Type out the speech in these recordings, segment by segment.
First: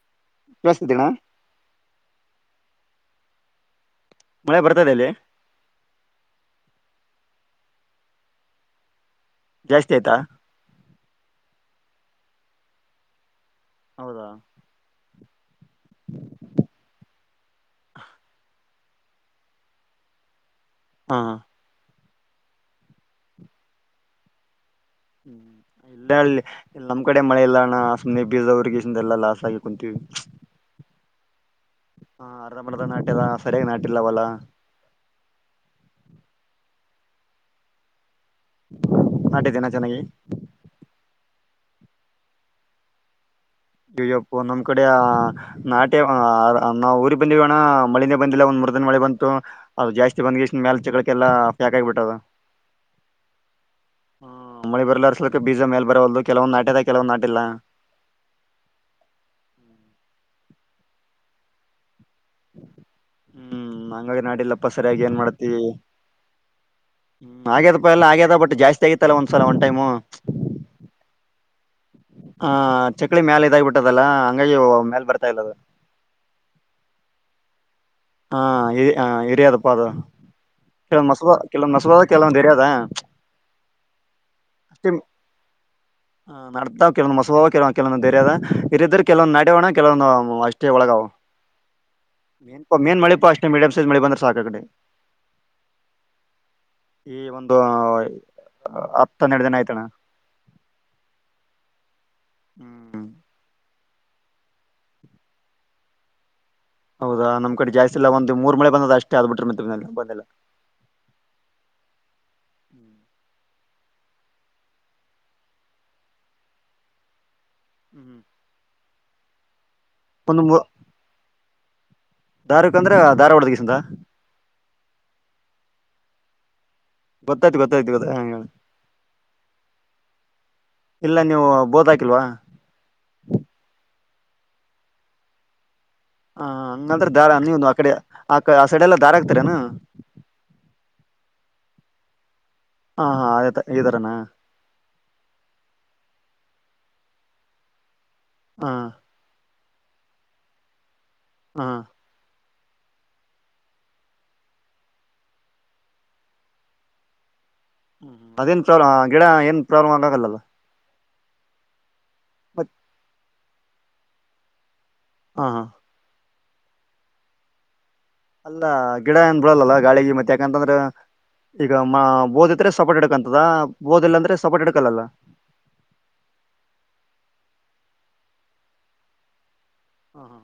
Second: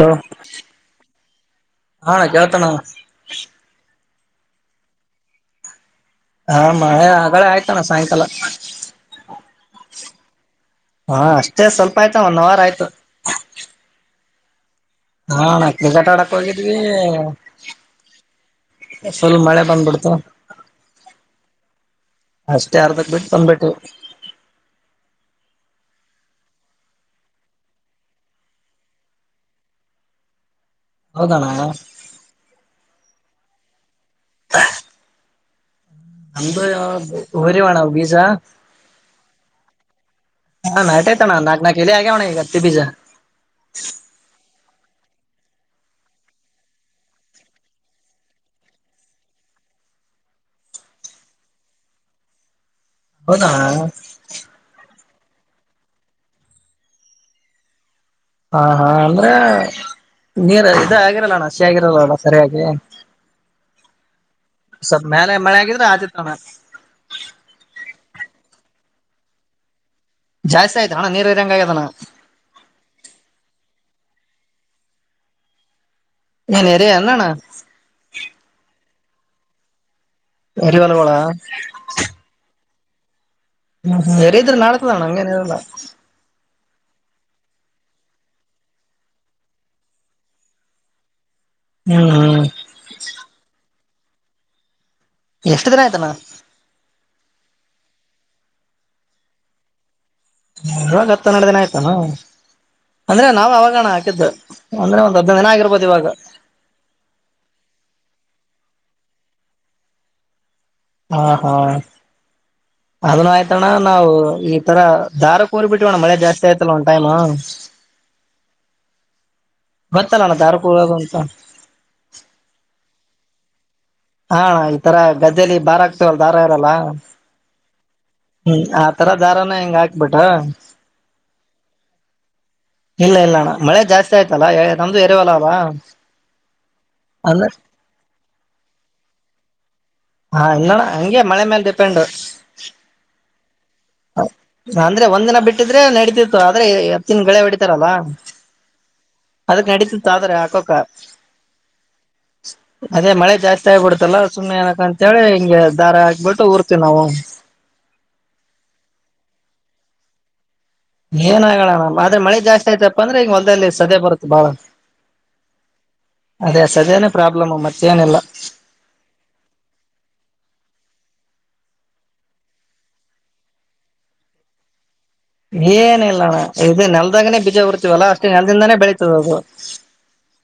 Hello ಕೇಳಿಸ್ತಿದೆಣ್ಣ ಆ ಅಣ್ಣ ಕೇಳುತ್ತಣ ಮಳೆ ಬರ್ತದೆ ಅಲ್ಲಿ ಹಾ ಮಳೆ ಆಗಳೇ ಆಯ್ತಣ ಸಾಯಿನ್ಕಾಲ ಜಾಸ್ತಿ ಆಯ್ತಾ ಹಾ ಅಷ್ಟೇ ಸ್ವಲ್ಪ ಆಯ್ತು ಒನ್ ಅವರ್ ಆಯ್ತು ಹೌದಾ ಹಾ ನಕ್ಲಿ ಜಟಾ ಆಡಕ್ ಹೋಗಿದ್ವಿ ಫುಲ್ ಮಳೆ ಬಂದ್ಬಿಡ್ತು ಹಾ ಅಷ್ಟೇ ಅರ್ದಕ್ ಬಿಟ್ ಬಂದ್ ಬಿಟ್ವಿ [unintelligible] ನಮ್ಮ್ ಕಡೆ ಮಳೆ ಇಲ್ಲಣ ಸುಮ್ನೆ ಬೀಜವುರ್ಗೀ ಎಲ್ಲಾ ಲಾಸ್ ಆಗಿ ಕುಂತೀವಿ ಹೌದಾಣ ಹಾ ಅರ್ಧ ಬರ್ದ ನಾಟ್ಯಾದ ಸರ್ಯಾಗಿ ನಾಟ್ ಇಲ್ಲ ವೊಲ ನಮ್ದೂ [unintelligible] ಊರಿವಣ ಬೀಜ ನಾಟಿದ್ದೇನ ಚೆನ್ನಾಗಿ ತಣ ನಾಕ್ ನಾಕ್ ಎಲಿ ಆಗ್ಯಾವ್ ಅಣ್ಣ ಈಗ ಅತ್ತಿ ಬೀಜ ಅಯ್ಯಪ್ಪೋ ನಮ್ದ್ ಕಡೆ ಆಹ್ ನಾಟೆ ನಾವು ಊರಿಗ್ ಬಂದಿವ್ ಅಣ ಮಳಿನೆ ಬಂದಿಲ್ಲ, ಒಂದ್ ಮುರ್ದಿನ ಮಳಿ ಬಂತು ಅದು ಜಾಸ್ತಿ ಬಂದ್ ಎಷ್ಟ್ ಮೇಲ್ ಚಕ್ಳಕೆಲ್ಲ ಫ್ಯಾಕ್ ಆಗಿಬಿಟ್ಟದ ಹೌದಾ ಹ್ಮ್ ಮಳಿ ಬರಿಲ್ ಅರ್ಸಲ್ಕ್ಕೆ ಬೀಜ ಮೇಲ್ ಬರವಲ್ದು ಕೆಲವೊಂದ್ ನಾಟ್ಯವ್ವೆ ಕೆಲವೊಂದ್ ನಾಟಿಲ್ಲ ಹಾ ಹಾ ಅಂದ್ರೆ ನೀರ ಇದು ಆಗಿರಲ್ಲಣಾ ಅಸಿ ಆಗಿರಲ್ಲ ಅದು ಹ್ಮ್ ಹಂಗಾಗ್ ನಾಟಿಲ್ಲಪ್ಪ ಸರ್ಯಾಗಿ ಸ್ವಲ್ಪ ಏನ್ ಮೇಲೆ ಮಾಡ್ತಿ ಮಳೆ ಆಗಿದ್ರೆ ಆತಿತ್ತಣ ಹ್ಮ್ ಹಾಗ್ಯದಪ್ಪ ಎಲ್ಲ ಹಾಗ ಬಟ್ ಜಾಸ್ತಿ ಆಗಿತ್ ಅಲ ಒಂದ್ಸಲ ಒನ್ ಟೈಮು ಜಾಸ್ತಿ [inaudible] ಹಾ ಚಕ್ಳಿ ಮ್ಯಾಲ ಇದಾಗ್ಬಿಟ್ಟು ದಲ್ಲ ಹಂಗಾಗಿ ಮೇಲ್ ಬರ್ತಾ ಇಲ್ಲದು ನ್ರ ಅನ್ನಣ್ಣ. [inaudible] ಹಾ ಇರಿಯದಪ್ಪ ಅದು. ಎರಿ ಕೆಲವಂದ್ ಹೊಲಗಳ ಮಸಬ ಕೆಲೊಂದ್ ಮಸಬದ ಕೆಲವೊ ಧರ ಅದ. ಹ್ಮ ಸೆರಿ ಇದ್ರೆ ನಾಡತದಾನ ಅಂಗನಲ್ಲ. ಕೆಲವೊಂದು ಮಸಭಾವವು ಕೆಲ ಕೆವೊಂದು ಧರ್ಯದ ಇರಿದ್ರ ಕೆಲವೊಂದು ನಡೋಣ ಕೆಲೊಂದು ಅಷ್ಟೇ ಒಳಗಾವವು. ಹ್ಮ್ ಹ್ಮ್ ಮನ್ [inaudible] ಮೇನ್ ಮೆಾಷ್ಟೇ [inaudible] ಮಳಿ ಬಂದ್ರ ಸಾಖ ಕಡೆ. ಎಷ್ಟು ದಿನ ಆಯ್ತನಾ. ಈ ಒಂದು ಹತ್ತ ಹನ್ನೆರಡು ದಿನ ಆಯ್ತಣ. ಇವಾಗ ಹತ್ತು ನರಡು ದಿನ ಆಯ್ತಾನ. ಹ್ಮ್ ಅಂದ್ರೆ ನಾವ ಅವಾಗಣ ಆ. ಅಂದ್ರೆ ಒಂದ್ ಹದ್ನ ದಿನ ಆಗಿರ್ಬೋದು ಇವಾಗ. ಹೌದಾ ನಮ್ ಕಡೆ ಜಾಸ್ತಿ ಇಲ್ಲ ಒಂದು ಮೂರ್ ಮಳೆ ಬಂದದ ಅಷ್ಟೇ ಆದ್ಬ ಬಿಟ್ರೆ ಮ ಬಂದಿಲ್ಲ. ಹಾ ಹಾ ಹ ನ. ತಣ ನಾವು ಈ ತರ ದಾರ ಕೂರಿ ಬಿಟ್ಟವಣ್ಣ ಮಳೆ ಜಾಸ್ತಿ ಆಯ್ತಲ್ಲ ಒಂದ್ ಟೈಮ್. ಹ್ಮ್ ಗತ್ತಲ್ಲಣ ಒಂದು ಧಾರಕುಾಗ ಅಂತ. ಹ. [inaudible] ಹಾ ಈ ತರ ಗದ್ದಲಿ ಭಾರ ಆಗ್ತವಲ್ಲ ದಾರ ಇರಲ್ಲ. ಗೊತ್ತಾಯ್ತ ಗೊ. [inaudible] ಆ ಹ್ಮ್ ಆ ತರ ದಾರಾನ ಹೆಂಗ ಹಾಕ್ಬಿಟ ಇಲ್ಲ ನೀವು ಬೋತ್ ಹಾಕಿಲ್ವಾ ಇಲ್ಲ ಇಲ್ಲ ಅಣ್ಣ ಮಳೆ ಜಾಸ್ತಿ ಆಯ್ತಲ್ಲಾ. ನಮ್ದು ಎರರೆವಲ್ಲ ಅಲ್ಲ ಹ ಹಂಗಂದ್ರೆ ದಾರ ಅಂದ್ರೆ ನೀ ಆ ಕಡೆ ಆ ಆ ಸೈಡೆ ಎಲ್ಲಾ ದಾರ ಆಗ್ತೀರನು. ಹಾ ಇನ್ನಳ ಹಂಗೆ ಮಳೆ ಮೇಲ್ ಡಿಪೆಂಡ್. ಹಾ ಹಾ ಆಯ್ತ. ಅಂದ್ರೆ ಒಂದ್ಿನ ಬಿಟ್ಟಿದ್ರೆ ನಡತ ಆದ್ರೆ ಎರ್ತ್ತಿನ ಳೆ ಹೊಡಿತಾರಲ್ಲಾ. ಹಾ. ಅದಕ್ ನಡೀಿತತ್ ಆದ್ರೆ ಹಾಕಕ. ಹಾ. ಅದೇ ಮಳೆ ಜಾಸ್ತಿ ಆಗ್ಬಿಡ್ತಲ್ಲ ಸುಮ್ನೆ ಏನಕ ಅಂತ ಹೇಳಿ ಹಿಂಗೆ ದಾರ ಹಾಕ್ಬಿಟ್ಟು ಊರ್ತಿವಿ ನಾವು. ಹ್ಮ್ ಅದೇನ್ ಪ್ರಾಬ್ಲಮ್ ಗಿಡ ಏನ್ ಪ್ರಾಬ್ಲಮ್ ಆಗ ಆಲ್ಲಲ್ಲ. ಏನ್ ಆಗಣ ಮ. ಅ್ರಳ ಜಾಸ್ತಯತ ಅಂದ್ರೆಗ. ಸದ್ಯ ಬರುತ್ತೆ ಬಾಳ ಹಾ ಹಾ ಅದೇ ಸದ್ಯನೇ ಪ್ರಾಬ್ಲಮ್ ಮತ್ತೆ ಅಲ್ಲಾ ಗಿಡ ಏನ್ ಬಿಡಲ್ಲಲ್ಲ ಗಾಳಿಗೆ ಮತ್ತೆ ಅತಂದ್ರೆ ಈಗ ಓದಿದ್ರೆ ಸಪರ್ಟ್ ಹಡಕಂತದ ಓದಿಲ್ಲ ಅಂದ್ರೆ ಸಪೋಟ್ ಹಿಡಕೋಲ್ಲ ಏನ ಇಲ್ಲಣ್ಣ ಇ ನೆಲ್ದಾಗನೇ ಬೀಜ ಉರ್ತವಲ್ಲಾ ಅಷ್ಟೇ ನೆಲದಿಂದಾನೇ ಬೆಳೀತದ ಅದು ಹ್ಮ ಹ್ಮ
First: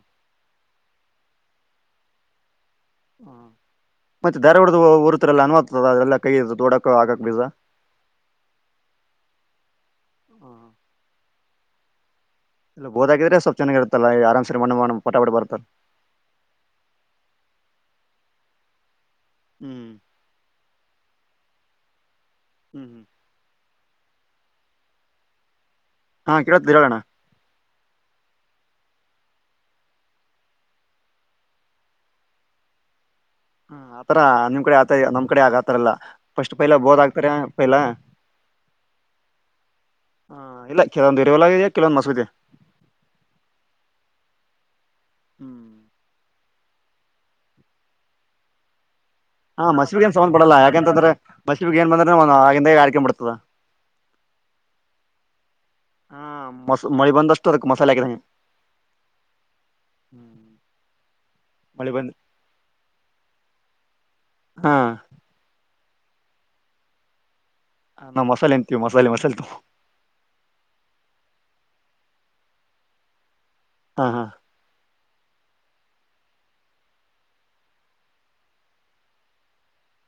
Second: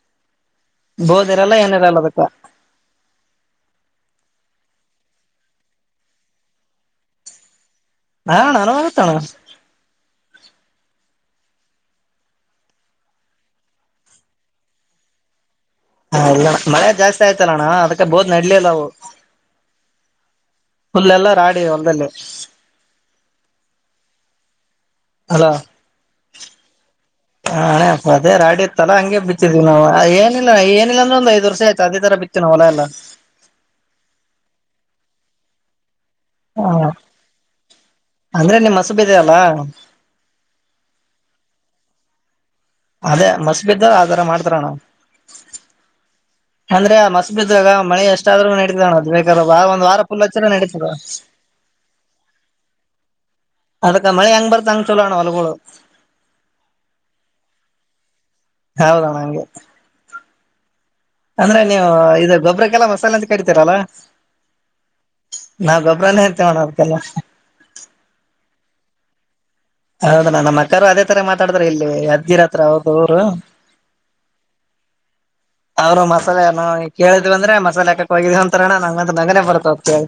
ಬೋದಿರಲ್ಲ ಏನಿಾರಲ್ಲ ಅದಕ್ಕ ಹ್ಮ ಮತ್ತೆ ಧರೆ ಹಡ್ದು ಊರ್ತರೆಲ್ಲ ಅನುಆಗತದ ಅದೆಲ್ಲ ಕೈ ಇ ಹಾಡಕ ಆಗಕ್ ಬಿಜಾ ಹಾಣ ನಾನ ಆಗುತ್ತಣ್ಣ ಹ್ಮ ಇಲ್ಲ ಬೋದಾಗಿದ್ರೆ ಸ್ವಲ್ ಚನ್ನಾಗಿರುತ್ತಲ್ಲ ಆರಾಮ್ಸರಿ ಮಣ್ಣ ಪಟಪಟಿ ಬರ್ತಲ್ಲ ಹಾ ಇಲ್ಲಣ ಮಳೆ ಜಾಸ್ತಿ ಆಯ್ತಲ್ಲಣ್ಣ ಅದಕ್ಕೆ ಬೋದ್ ನಡ್ಲಿಲ್ಲಲ್ಲಾವು ಹ್ಮ್ ಪುಲ್ಲೆಲ್ಲ ರಾಡಿ ಒಂದಲ್ಲಿ ಹ್ಮ್ ಹ್ಮ್ ಅಲಾ ಹಾ ಕೇಳತ್ತ ಹೇಳ ಹೇಳೋಣ ಹ ಹೂ ಅದೇ ರಾಡಿ ಇತ್ತಲ್ಲಾ ಹಂಗೆ ಬಿತ್ತಿದ್ವಿ ನಾವು ಏನಿಲ್ಲ ಏನಿಲ್ಲ ಅಂದ್ರ ಒಂದ್ ದ್ ವರ್ಷ ಆಯತ ಅದೇ ತರ ಬಿತ್ತಿವಿವು ಹೊಲ ಎಲ್ಲ ಹ ಆತರ ನಿಮ್ ಕಡೆ ಆತ ನಮ್ ಕಡೆ ಆಗ ಆತರಲ್ಲ ಫಸ್ಟ್ ಹ ಪೈಲ ಬೋದ್ ಆಗ್ತಾರೆ ಪೈಲ ಅಂದ್ರೆ ನಿಮ್ ಮಸಬಿದೆ ಅಲ್ಲ ಹ ಇಲ್ಲ ಕೆ ಹೋಲ ಕಲವಂದು ಮಸಗದೆ ಅದೇ ಮಸ್ ಬಿದ್ದ ಅದಾರ ಮಾಡ್ತಾರ ಅಣ್ಣಾ ಹ್ಮ್ ಅಂದ್ರೆ ಮಸ್ ಬಿದಾಗ ಮಳೆ ಎಷ್ಟಾದ್ರು ನಡತೋಣೋದಣ್ಣ ಬೇಕ ಹಾ ಮೂಸಿಮಗ ಎನ್ ಸಂಬಂಪಡಲ್ಲ ಯಾಕೆಂತಂದ್ರೆ ಮಸಿಗೆ ನ್ ಬಂದ್ರ ಅವಾಗಿಂದ ಅವಾಗ ಬರ್ತದ ಅಗ ಮಳೆ ಹೆಂಗ್ ಬರ್ತ ಹಂಗ್ ಚಲೋಣ ಹೊಲಗಳು ಹಾ ಮಸ್ ಮಳಿ ಬಂದಷ್ಟು ಅದಕ್ ಮಸಾಲೆ ಹಾಕಿದ ಹೌದಾಣಂಗೆ ಹ್ಮ್ ಅಂದ್ರೆ ನೀವು ಇದು ಗೊಬ್ಬ್ರಕ್ಕೆಲ್ಲ ಮಸಾಲೆ ಅಂತ ಕಡಿತೀರಲ್ಲ ಹಾ ನಾವ ಗೊಬ್ಬರ ತ ಗೋಬ್ರ್ಬನೆ ಅಂತೀವಿ ಅಣ್ಣ ಅದುಕೆಲ್ಲ ಹ ಅನಾ ಮಸಾಲೆ ಅಂತೀವಿ ಮಸಾಲೆ ಮಸಾಲೆ ತ ಹೌದ ನ ನಮ್ಮ ಅಕ್ಕರು ಅದೇ ತರ ಮಾತಾಡತಾರ ಇಲ್ಲಿ ಅಜ್ಗಿರ ಹತ್ರ ಅವರದು ಊರು ಹಾ ಹ ಅವರು ಮಸಾಲೆ ಕೇಳಿದ್ ಬಂದ್ರೆ ಮಸಾಲೆ ಹಾಕಕ್ ಹೋಗಿದೀ ಅಂತರಣ ನಂಗಂತ ನಗುನೇ ಬರ್ತಾವ ಕೇಳಿ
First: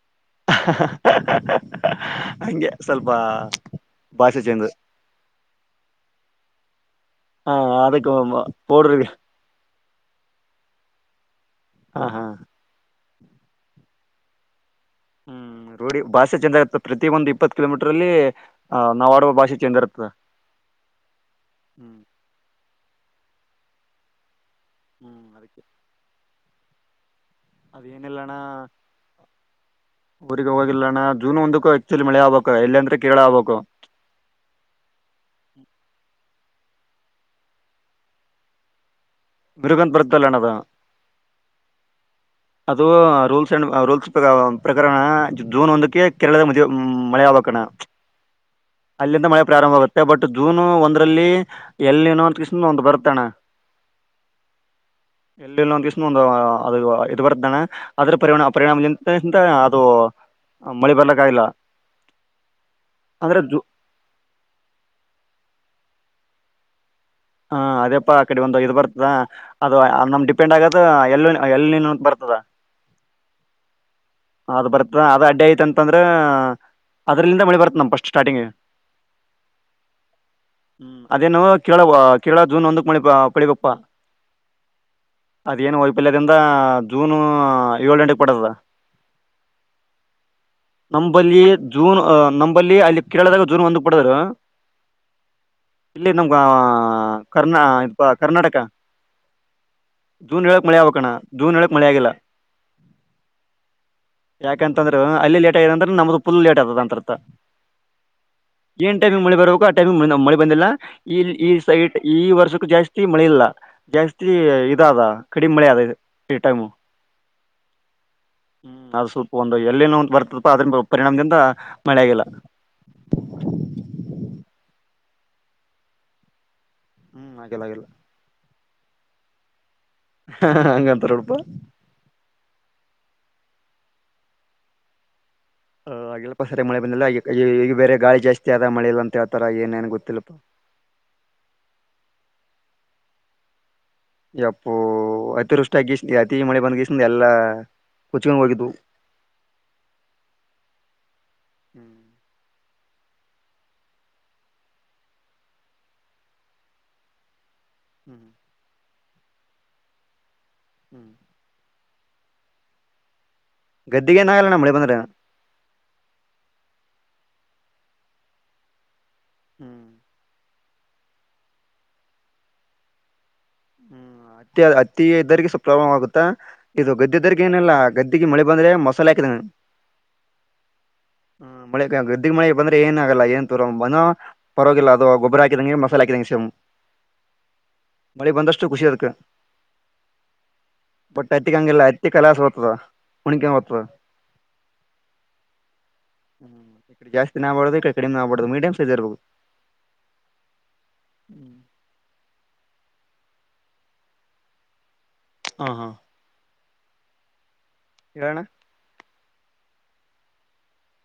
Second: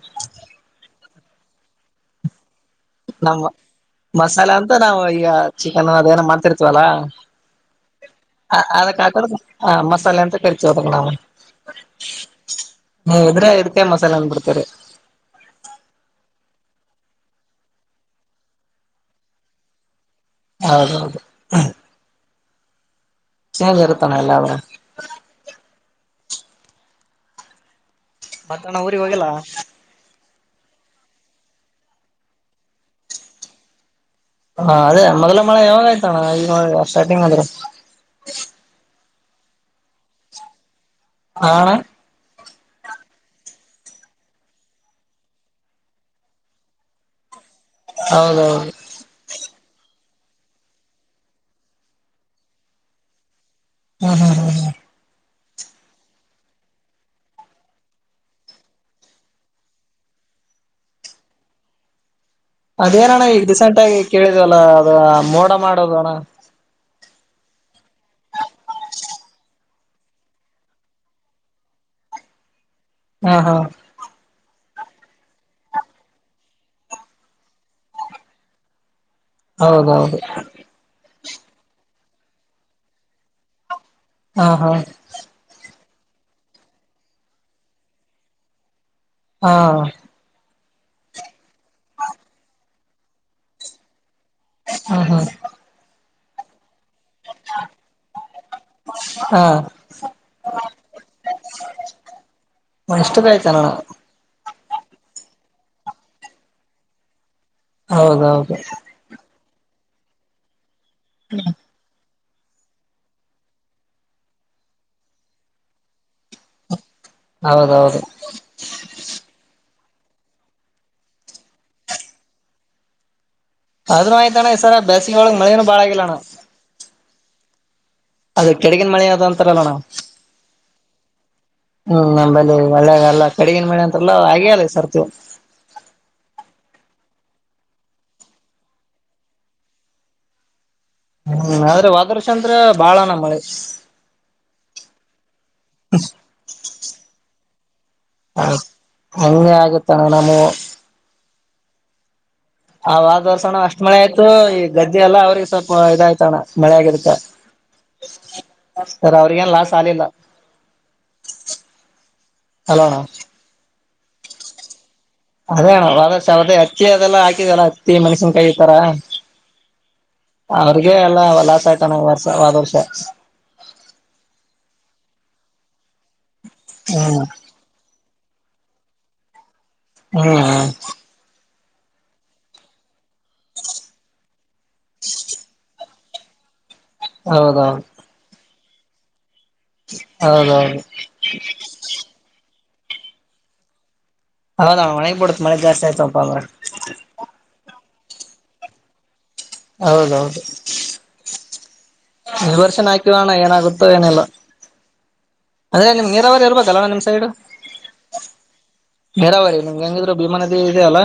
ಹೆಂಗೆ ಸ್ವಲ್ಪ ನಮ್ಮ ಬ ಮಸಾಲೆ ಅಂತ ನಾವು ಈಗ ಚಿಕನ್ ಅದ ಏನ ಮಾಡ್ತಿರ್ತೀವಲ್ಲ ಹ ಅದಕ್ಕೆ ಪೌಡ್ರ ಅದಕ್ ಹಾಕ ಹ ಮಸಾಲೆ ಅಂತ ಕರಿತೀವಿ ಅದಕ್ ನಾವು ಹಾ ಹಾ ಹ್ಮ ಇದ್ರೆ ಇಡ್ಕ ಮಸಾಲೆ ಅಂದ ಬಿಡ್ತರಿ ಹ್ಮ್ ರೋಢಿ ಭಾಷೆ ಚೇಂದ್ ಇರ್ತದೆ ಪ್ರತಿಯ ಒಂದು ಇಪ್ಪತ್ ಕಿಲೋಮೀಟರ್ ಅಲ್ಲಿ ನಾ ಆಡುವ ಭಾಷೆ ಚೇಂಜ್ ಇರ್ತದ ಹೌದ ಹೌದು ಚೇಂಜ್ ಇರುತಾನೆ ಎಲ್ಲ ಅವ ಹ್ಮ್ ಅದಕ್ಕೆ. ಅದೇನಿಲ್ಲಣ್ಣ ಮತ್ತಣ ಊರಿಗೆ ಹೋಗಲ್ಲ. ಊರಿಗೆ ಹೋಗಿಲ್ಲಣ್ಣ ಜೂನ್ ಒಂದಕ್ಕೂ ಎಕ್ಚಲಿ ಮಳೆ ಆಗ್ಬೇಕು ಎಲ್ಲ ಅಂದ್ರೆ ಕೀಳ ಆಗ್ಬೇಕು. ಹಾ ಅದೇ ಮೊದಲ ಮಳೆ ಯಾವಾಗಾಯ್ತಣ್ಣ ಈ. ಹೌ ಸ್ಟಾರ್ಟಿಂಗ್ ಅ್ರೆ. ಮೃಗಂದ ಬರ್ದಲ್ಲನದಾ. ಹ ಅಣ್ಣ. ಅದು ರೂಲ್ಸ್ ಅಂಡ್ ರೂಲ್ಸ್ ಪ್ರಕರಣ ಜೂನ್ ಒಂದಕ್ಕೆ ಕೇರಳದ ಮದುವ ಮಳೆ ಆಬಣ. ಹೌದೌದು. ಪ್ರಾರಂಭ ಆಗುತ್ತೆ ಬಟ್ ಜೂನ್ ಒಂದ್ರಲ್ಲಿ ಎಲ್ಲಿ ನೋ ಒಂತ ಕಿಸ ಒಂದ್ ಬರ್ತ್ತಣ. ಹ್ಮ್ ಹ್ಮ್ ಹ್ಮ್ ಎಲ್ಲಿಲ್ಲ ಒಂದಸ ಒಂದು ಅದು ಇದು ಬರ್್ದಾನೆ ಆದ್ರ ಪರಿ ಪರಿಣಾಮದಿಂದಂತ ಅದು ಮಳೆ ಬರ್ಲಕ್ಕ ಇಲ್ಲ ಅದೇನಣ ಈಗ ರಡಿಸೆಂಟ್ ಆಗಿ ಕೇಳಿದಲ್ಲ ಅದ ಮೋಡ ಮಾಡ. ಎ ಅಣ್ಣ. ಹಾ ಅದೇಪ್ಪಾ ಆ ಕಡೆ ಒಂದು ಇದು ಬರ್ತದ ಅದು ನಮ್ ಡಿಪೆಂಡ್ ಆಗದು ಎಲ್ಲಿ ಎಲ್ಲಿ ಬರ್ತದ. ಹಾ ಹಾ. ಅದ್ ಬರತ್ತ ಅದ ಅಡ್ಡಿ ಐತ ಅಂತಂದ್ರ ಅದ್ರಲಂದ ಮಳಿ ಬರ್ತ್ ನಮ ಫಸ್ಟ್ ಸ್ಟಾರ್ಟಿಂಗ್. ಹೌದೌದು. ಅದೇನು ಕೇಳಳ ಕಳ ಜೂನ್ ಒಂದ ಮಿಪ ಪಳಿಬಪ್ಪಾ. ಹಾ ಹಾ. ಪಲ್ಯದಿಂದ ಜೂನ್ ಏಳ ಎಂಟಕ್ ಪಡೆತದ ಹಾ. ನಂಬಲ್ಲಿ ಜೂನ್ ಅ ನಂಬಲ್ಲಿ ಅಲ್ಲಿ ಕೇಳದಾಗ ಜೂನ್ ಒಂದು ಪಡದ್ರ. ಹಾ ಹಾ. ಇಲ್ಲೇ ನಮ್ಗೆ. ಕರ್ನಾ ಇ ಕರ್ನಾಟಕ ಹಾ ಜೂನ್ ಹೇಳಳಕ್ ಮಳೆ ಆಗ್ಕಣ ಜೂನ್ ಹೇಳಳಕ್ ಮಳೆ ಆಗಿಲ್ಲ. ಇಷ್ಟು ಬೆಳಿತಾನ ಯಾಕಂತಂದ್ರೆ ಅಲ್ಲಿ ಲೇಟ್ ಆಗದ ಅ್ರ ನಮ್ದು ಪುಲ್ ಲೇಟ್ ಆತದ ಅಂತ. ಹೌದೌದು. ಕ್ಕೋ ಆ ಟೈಮಿಗ್ ಮ ನಮ್ ಮಳೆ ಬಂದಿಲ್ಲ. ಇಲ್ ಈ ಸೈಟ್. ಈ ವರ್ಷಕ್ಕೂ ಜಾಸ್ತಿ ಮಳೆ ಇಲ್ಲ ಜಾಸ್ತಿ ಇದಾದ ಕಡಿಮೆ ಮಳೆ ಅದ ಈ ಟೈಮು. ಹೌದೌದು. ಹ್ಮ್ ಅದು ಸ್ವಲ್ಪ ಒಂದು ಎಲ್ಲಿನವ್ ಅಂತ್ ಬರ್ತದ್ಪಾ ಅದ್ರಿಂದು ಪರಿಣಾಮದಿಂದ ಮಳೆ ಆಗಿಲ್ಲ. ಅದ್ರ ಆಯ್ತನ ಈ ಸಲ ಬೇಸಿಗೆ ಒಳಗ್ ಮಳೇನು ಬಾಳ ಆಗಿಲ್ಲಣ. ಹ್ಮ್ ಆಗಿಲ್ಲ ಆಗಿಲ್ಲ. ಅದು ಕೆಡಗಿನ ಮಳೆ ಅದು ಅಂತಾರಲ್ಲಣ. ಹ್ಹಾ ಹಂಗಂತಾರ್ [unintelligible] ಇದು ಒಳ್ಳೆಗಲ್ಲ ಕಡಿಗಿನ ಮಳೆ ಅಂತಾರಲ್ಲ ಆಗೆ ಇಲ್ಲ ಈ ಸರ್ತಿ. ಹಾ ಆಗಿಲ್ಲಪ್ಪ ಅದೆ ಮಳೆ ಬಂದಿಲ್ಲ ಈಗ್ ಈ ಈ ಈಗ ಬೇರೆ ಗಾಳಿ ಜಾಸ್ತಿ ಆದ ಮಳೆ ಇಲ್ಲ ಅಂತ್ ಹೇಳ್ತರ ಏನ್ ಏನ್ ಗೊತ್ತಿಲ್ಲಲ್ಪ. ಹ್ಮ್ ಆದ್ರೆ ವಾದರ್ಷ ಅಂದ್ರೆ ಬಾಳನ ಮಳೆ. ಯಪ್ಪೋ. ತೃಷ್ಟ ಗಿಷ್ಟಿ ಅತೀ ಮಳೆ ಬಂದ್ಗಿಸ್ ಎಲ್ಲಾ ಕೊಚ್ಕೊಂಡ್ ಹಾದ್ ಹೋಗಿದ್ವು ಹಂಗೆ ಆಗುತ್ತಣ ನಮವ್ [unintelligible] ಆ ವಾದರ್ಸಣು ಅಷ್ಟ್ ಮಳೆ ಆಯ್ತು ಈ ಗದ್ದೆ ಎಲ್ಲ ಅವ್ರಿಗ್ ಸ್ವಲ್ಪ ಇದಾಯ್ತಣ್ಣ ಮಳೆ ಆಗಿದುಕ್ಕ [unintelligible] ಸರ್ ಅವ್ರಿಗೆ ಲಾಸ್ ಆಲಿಲ್ಲ [inaudible] ಅಲಣ ಗದ್ದಿಗೇನಾಗಲ್ಲ ಅಣ್ಣ ಮಳೆ ಬಂದ್ರ ಅದೇ ಅಣ ಹೋದ ವರ್ಷ ಅವ್ರ್ದೇ ಅಕ್ಕಿ ಅದೆಲ್ಲ ಹಾಕಿದ್ಯಲ ಹತ್ತಿ ಮೆಣಸಿನ್ ಕಾಯಿ ಇತರಾ [inaudible] ಅವ್ರಿಗೆ ಎಲ್ಲ ಲಾಸ್ ಆಯ್ತನ ವರ್ಷ ಹ್ವಾದ್ ವರ್ಷ ಹ್ಮ್ ಅತ್ತಿಯಾ ಅತ್ತಿ ಇದ್ದವ್ರಿಗ್ ಸ್ವಲ್ಪ ಪ್ರಾಬ್ಲಮ ಆಗುತ್ತ ಇದು ಹ್ಮ್ ಗದ್ದೆದರ್ರಿಗೆ ಏನಿಲ್ಲ ಗದ್ ಟ್ಟಿಗೆ ಮಳೆ ಬಂದ್ರೆ ಮಸಾಲೆ ಹಾಕಿದ್ನ ಹ್ಮ್ ಹ್ಮ್ ಹಾ ಮಳೆಗ ಗದ್ದಿಗ್ ಮಳೆ ಬಂದ್ರೆ ಏನಾ ಗಲ್ಲ ಏನ್ ತರ ಮನೂ ಪರವಾಗಿಲ್ಲ ಅದು ಗೊಬರ ಹಾಕಿದಂಗೆ ಮ [unintelligible] ಹೌದೌದ್ ದೇ ಬಂದಷ್ ಟು ಖುಷಿ ಅದಕ್ಕ ಹೌದೌದು ಬಟ್ ಹತ್ತಿ ಹಂಗಿಲ್ಲ ಹತ್ತಿ ಕಲರ್ [unintelligible] ಹೌದಣ ವಣಿಗಿ ಬಿಡತಾವ ಮಳೆ ಜಾಸ್ತಿ ಆಯ್ತಪ್ಪ ಅಂದ್ರ ಈ ಕಡೆ ಜಾಸ್ತಿನ ಆಗ್ಬಾರ್ದು ಈ ಕಡೆ ಕಡಿಮೆ ಆಬಾಡು ಮೀಡಿಯಂ ಸೈಜ್ ಇರ್ ಹೌದೌದು ಈ ವರ್ಶನು ಹಾಕಿವಣ ಏನಾಗುತ್ತೋ ಏನಿಲ್ಲ ಹಾ ಅದೇ ಹಾ ನಿಮ್ ನೀರಾವರಿ ಎಲ್ಲಿ ಬರ್ತ ಕಲವ ನಮ ಸೈಡು ಹೇಳಣ್ಣ ನೀರಾವರಿ ನಿಮ್ಗೆ ಹೆಂಗಿದ್ರು ಭೀಮಾ ನದಿ ಇದೆಯ ಅಲ್ಲಾ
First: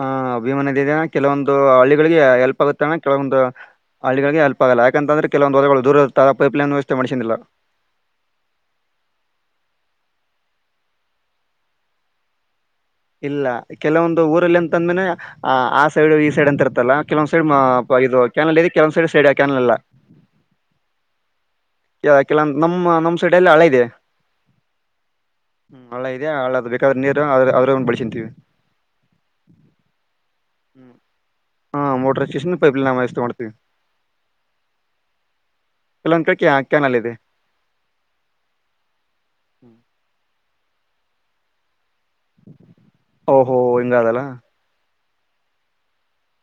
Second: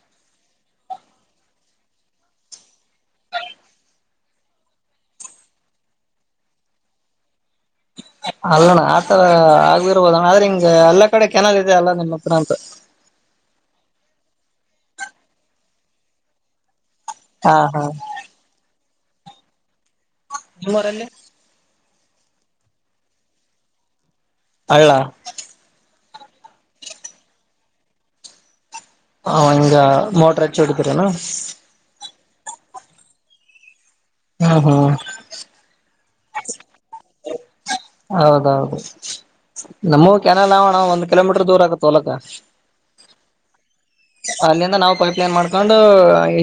ಹಾ ಭೀಮಾ ನದಿ ಇದೆ ಕೆಲವೊಂದು ಹಳ್ಳಿಗಳಿಗೆ ಹೆಲ್ಪ್ ಆಗುತ್ ತಣಾ ಕೆಳಗೊಂದು ಹಳ್ಳಿಗಳಿಗೆ ಹೆಲ್ಪ್ ಆಗಲ್ಲ ಯಾಕೆಂತಂದ್ರೆ ಕೆಲವೊ ಹೊಲಗಳು ದೂರಿರತ್ತ ಪೈಪ್ಲೈನ್ ವ್ಯವಸ್ಥೆ ಮಾಡಸನಿಲ್ಲ ಅಲ್ಲಣ್ಣ ಆತರ ಆಗ್ದರ್ಬೋದ ಅಣ್ಣ ಆದ್ರೆ ಹಿಂಗ ಎಲ್ಲ ಕಡೆ ಕೆನಲ್ ಇದೆ ಅಲ್ಲ ನಿಮ್ಮ ಹತ್ರ ಅಂತ ಇಲ್ಲ ಕೆಲವೊಂದು ಊರಲ್ಲಿ ಅಂತ ಅಂದ್ಮೇನೆ ಆ ಆ ಸೈಡ್ ಈ ಸೈಡ್ ಅಂತ ಇರ್ತಲ್ಲ ಕೆಲವೊಂದು ಹಾ ಹಾ ಸೈಡ್ ಇದು ಕ್ಯಾನಲ್ ಕೆಲಂದ್ ಸೈಡ್ ಸೈಡ್ ಹಾಕಲ್ಲ ನಿಮೂರಲ್ಲಿ ಕೆಲವ ನಮ್ಮ ನಮ್ಮ್ ಸಡ ಎಲ್ಲ ಹಳೆ ಇದೆ ಅಳ್ಳ ಹಳ್ಳ ಇದೆ ಹಳ್ಳ ಅದು ಬೇಕಾದ್ರೆ ನೀರು ಅದ್ರ ಒಂದು ಬಳಸಂತೀವಿ ಹ ಹಿಂಗ ಮೋಟರ್ ಹಚ್ಚಿ ಹೊಡಿತರನಾ ಸ್ಟಷನ್ ಪೈಪ್ ನ ಎಷ್ಟ ಮಾಡ್ತೇವಿ [unintelligible] ಹಾ ಹಾ ಎಲೊ ಕಕ ಕನ್ಲ್ಲದೆ ಹೌದೌದು ನಮ್ಮೂ ಕೆನಲ್ಲಾ ಹ ಒಂದು ಕಿಲೋಮೀಟರ್ ದೂರ ಆಗತ್ತೆ ತಲಕ ಓಹೋ ಹಿಂಗಾದಲ್ಲ ಅಲ್ಲಿಂದ ನಾವು ಪೈಪ್ ಏನ್ ಮಾಡ್ಕೊಂಡು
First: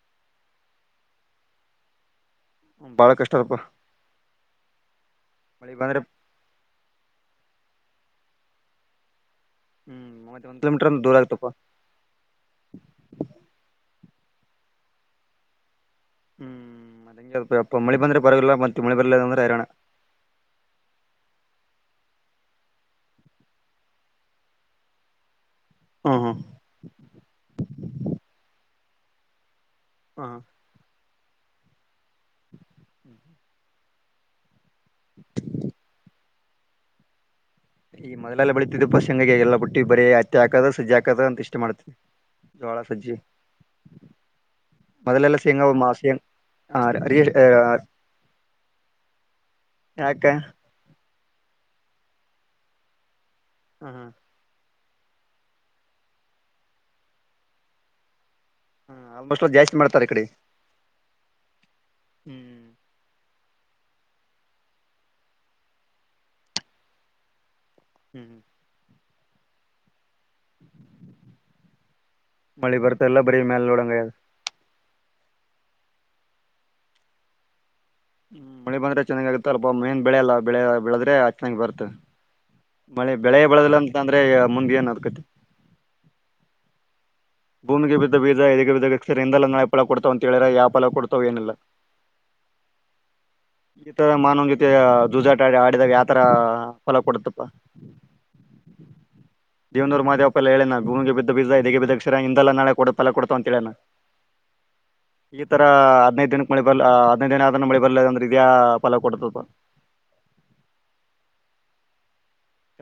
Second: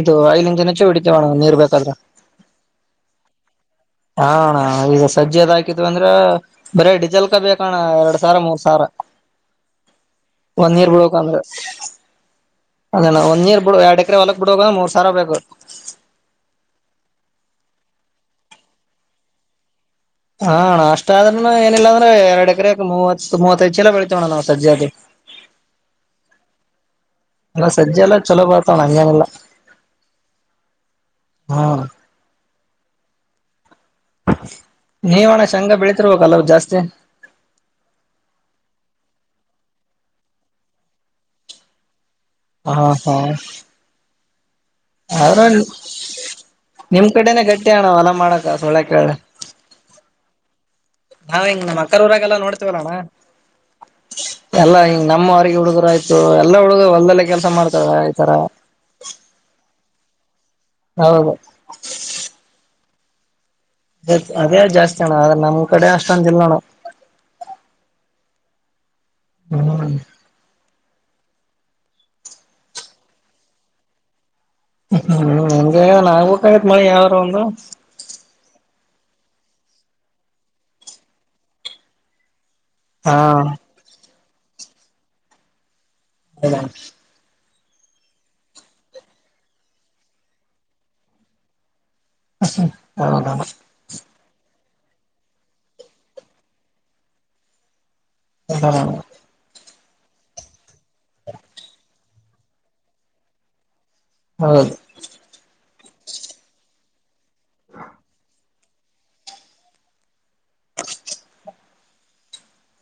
ಇದು ಐಲಿಿನ ಜಿನಚ್ಚೆ ಹಡಿತೇವಣ್ಣ ನೀರ್ ಬೇಕಾದ್ರೆ ಬಾಳ ಕಷ್ಟ ಅಪ ಹಾ ಸಜ್ಜೆ ಹಾಕಿದ್ರೆ ಬಂದ್ರೆ ಅಂದ್ರ ಬರೇ ಡೀಿಸೆಲ್ ಕ ಬೇಕಣ ಎರಡ್ ಸಾವಿರ ಮೂರ್ ಸಾವಿರ ಹ್ಮ್ ಮೂವತ್ತ ಒಂದ್ ಒಂದ ಕಿಲೋಮೀಟರ್ ಇರ್ ಅಂದ್ರ ಬಿಳಕ ದೂರ ಅಂದ್ರೆ ಆಗ್ತಪ್ಪ ಅದನ ಒಂದ ಇರ್ ಬಿಳಡ ್ರೆ ಹೊಲಕ್ ಬಿಡ ಹೋಗ ಮೂರ್ ಸಾವರ ಬೇಕು ಹ್ಮ್ ಅ ಅ ಅ ಮಳ ಬಂದ್ರೆ ಪರವಾಗಿಲ್ಲ ಮತ್ತ ಮಳಿ ಬರ್ಲಿಲ್ಲ ಅರವಣ ಹಾ ಅಷ್ಟಾದ್ರನು ಏನಿಲ್ಲ ಅಂದ್ರೆ ಎರಡ್ ಎಕರೆ ಮೂವತ್ ಮೂವತ್ತೈಐದ್ ಚಲ ಬೆಳತೇವಣ್ಣ ನಾವ್ ಸಜದ ಹ್ಮ ಹ್ಮ ನಲ್ಲ ಸಜೆ ಎಲ್ಲ ಚಲೋ ಬರ್ತಾವ್ ಅಣ್ಣ ಹಂಗೇನಿಲ್ಲ ಹಾ ಹ್ಮ ನೀವಣ ಶಂಗ ಬೆಳಿತಿರ್ಬೇಕಲ್ಲ ಜಾಸ್ತಿ ಈ ಮೊದಲೆಲ್ಲ ಬೆಳೀತಿದ್ದ ಪಸಂಗಗೆ ಎಲ್ಲ ಬ ಬಿಟ್ಟಿ ಬರೀ ಹತ್ತೆ ಹಾಕದ ಸಜ್ಜ ಹಾಕದ ಅಂತ ಇಷ್ಟ ಮಾಡ್ತಿ ಹ ಹಾ ಮೊದಲೆಲ್ಲ ಆದ್ರ ಶೇಂಗಾ ಶೇಂಗ ನಿಮ್ ಕಡೆನೆ ಗಟ್ಟಿ ಅಣ್ಣಾ ಹೊಲ ಮಾಡಕ ಸುಳ್ಳ ಯಾಕ್ ಹೇಳಿ ಯಾಕ ನಾವ್ ಹಿಂಗ್ ನಮ್ಮ್ ಅಕ್ಕರ ಊರಾಗೆಲ್ಲಾ ನೋಡ್ತವಲ್ಲಣ್ಣ ಹ್ಮ ಹ್ಮ ಎಲ್ಲಾ ಹಿಂಗ ನಮ್ಮ ವಾರಿಗೆ ಹುಡುಗರು ಆಯ್ತ ಎಲ್ಲ ಹುಡುಗರ ಹೊಲದಲ್ಲೇ ಕೆಲಸ ಮಾಡ್ತಾರ ಈ ತರ ತರ ಕಡೆ ಹೌದು ಹ್ಮ್ ಅದೇ ಜಾಸ್ತಿ ಅಣ್ಣ ಆದ್ರೆ ನಮ್ ಕಡೆ ಅಷ್ಟೊಂದಿಲ್ಲಣ ಹ್ಮ್ ಹ್ಮ್ ಹ್ಮ ಮಳಿ ಬರತಾ ಇಲ್ಲ ಬರೀ ಮೇಲ್ ನೋಡಂಗ ಆಗೇದ ಹ್ಮ್ ಅಂ [unintelligible] ಗೆ ಆಗೇದ ಅಣ್ಣಾ ಹಾಗಬೇಕ್ ಆಗಿತ್ತು ಮಳಿ ಯಾವದರ ಒಂದು ಹ್ಮ ಮಳೆ ಬಂದ್ರೆ ಚೆನ್ನಾಗ ಆಗತ್ತ ಅಲ್ಪ ಮೇನ್ ಬೆಳೆ ಅಲ್ಲಾ ಬೆಳೆ ಬೆಳೆದ್ರೆ ಚೆನ್ನಾಗಿ ಬರುತ್ತೆ ಮಳೆ ಹಾ ಬೆಳೆ ಬೆಳೆದಲ್ಲ ಅಂತ ಅಂದ್ರ ಅದೆ ಮುಂದ ಏನ್ ಅರಕತ್ [inaudible] ಭೂಮಿಗೆ ಬಿದ್ದ ಬೀಜ ಎದೆಗೆ ಬಿದ್ದ ಅಕ್ಷರ ಇಂದಲ್ ನಾಳೆ ಫಲ ಕೊಡ್ತವೆ ಅಂತ ಹೇಳೆರ ಯಾವ ಫಲ ಕೊಡ್ತಾವ ಏನಿಲ್ಲ ಹ್ಮ ಹೌದ ಹೌದಣ್ಣ ಈ ತರ ಮಾನವನ ಜೊತೆ ಜೂಜಾಟ ಆಡಿ ಆಡಿದಾಗ ಯಾವತರ ಫಲ ಕೊಡತ್ತಪ್ಪ ಹೌದನ್ನ ದೇವನೂರು ಮಾದೇವಪ್ಪ ಎಲ್ಲ ಹೇಳೇನ ಭೂಮಿಗೆ ಬಿದ್ದ ಬೀಜ ಎದೆಗೆ ಬಿದ್ದ ಅಕ್ಷರ ಹಿಂದಲ್ಲ ನಾಳೆ ಕೊಡ್ತವ ಅಂತ ಹೇಳೇನಾ ಹೌದು ಈ ತರ ಹದ್ನೈದ ದಿನಕ್ಕೆ ಮಳೆ ಬರ್ಲಿ ಹದಿನೈದ ದಿನ ಆದನ್ನ ಮಳಿ ಬರಲಿಲ್ಲ ಅಂದ್ರೆ ಇದು ಯಾ ಫಲ ಕೊಡ್ತದ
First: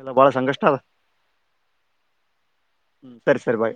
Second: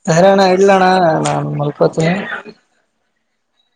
ಎಲ್ಲ ಸರಿ ಬಾಳ ಅಣ್ಣಾ ಸಂಕಷ್ಟ ಇಡ್ಲಿ ಅದ ಅಣ್ಣಾ ನಾನ್ ಮಲ್ಕೋತೀನಿ ಹ್ಮ ಸರಿ ಸರಿ ಬಾಯ್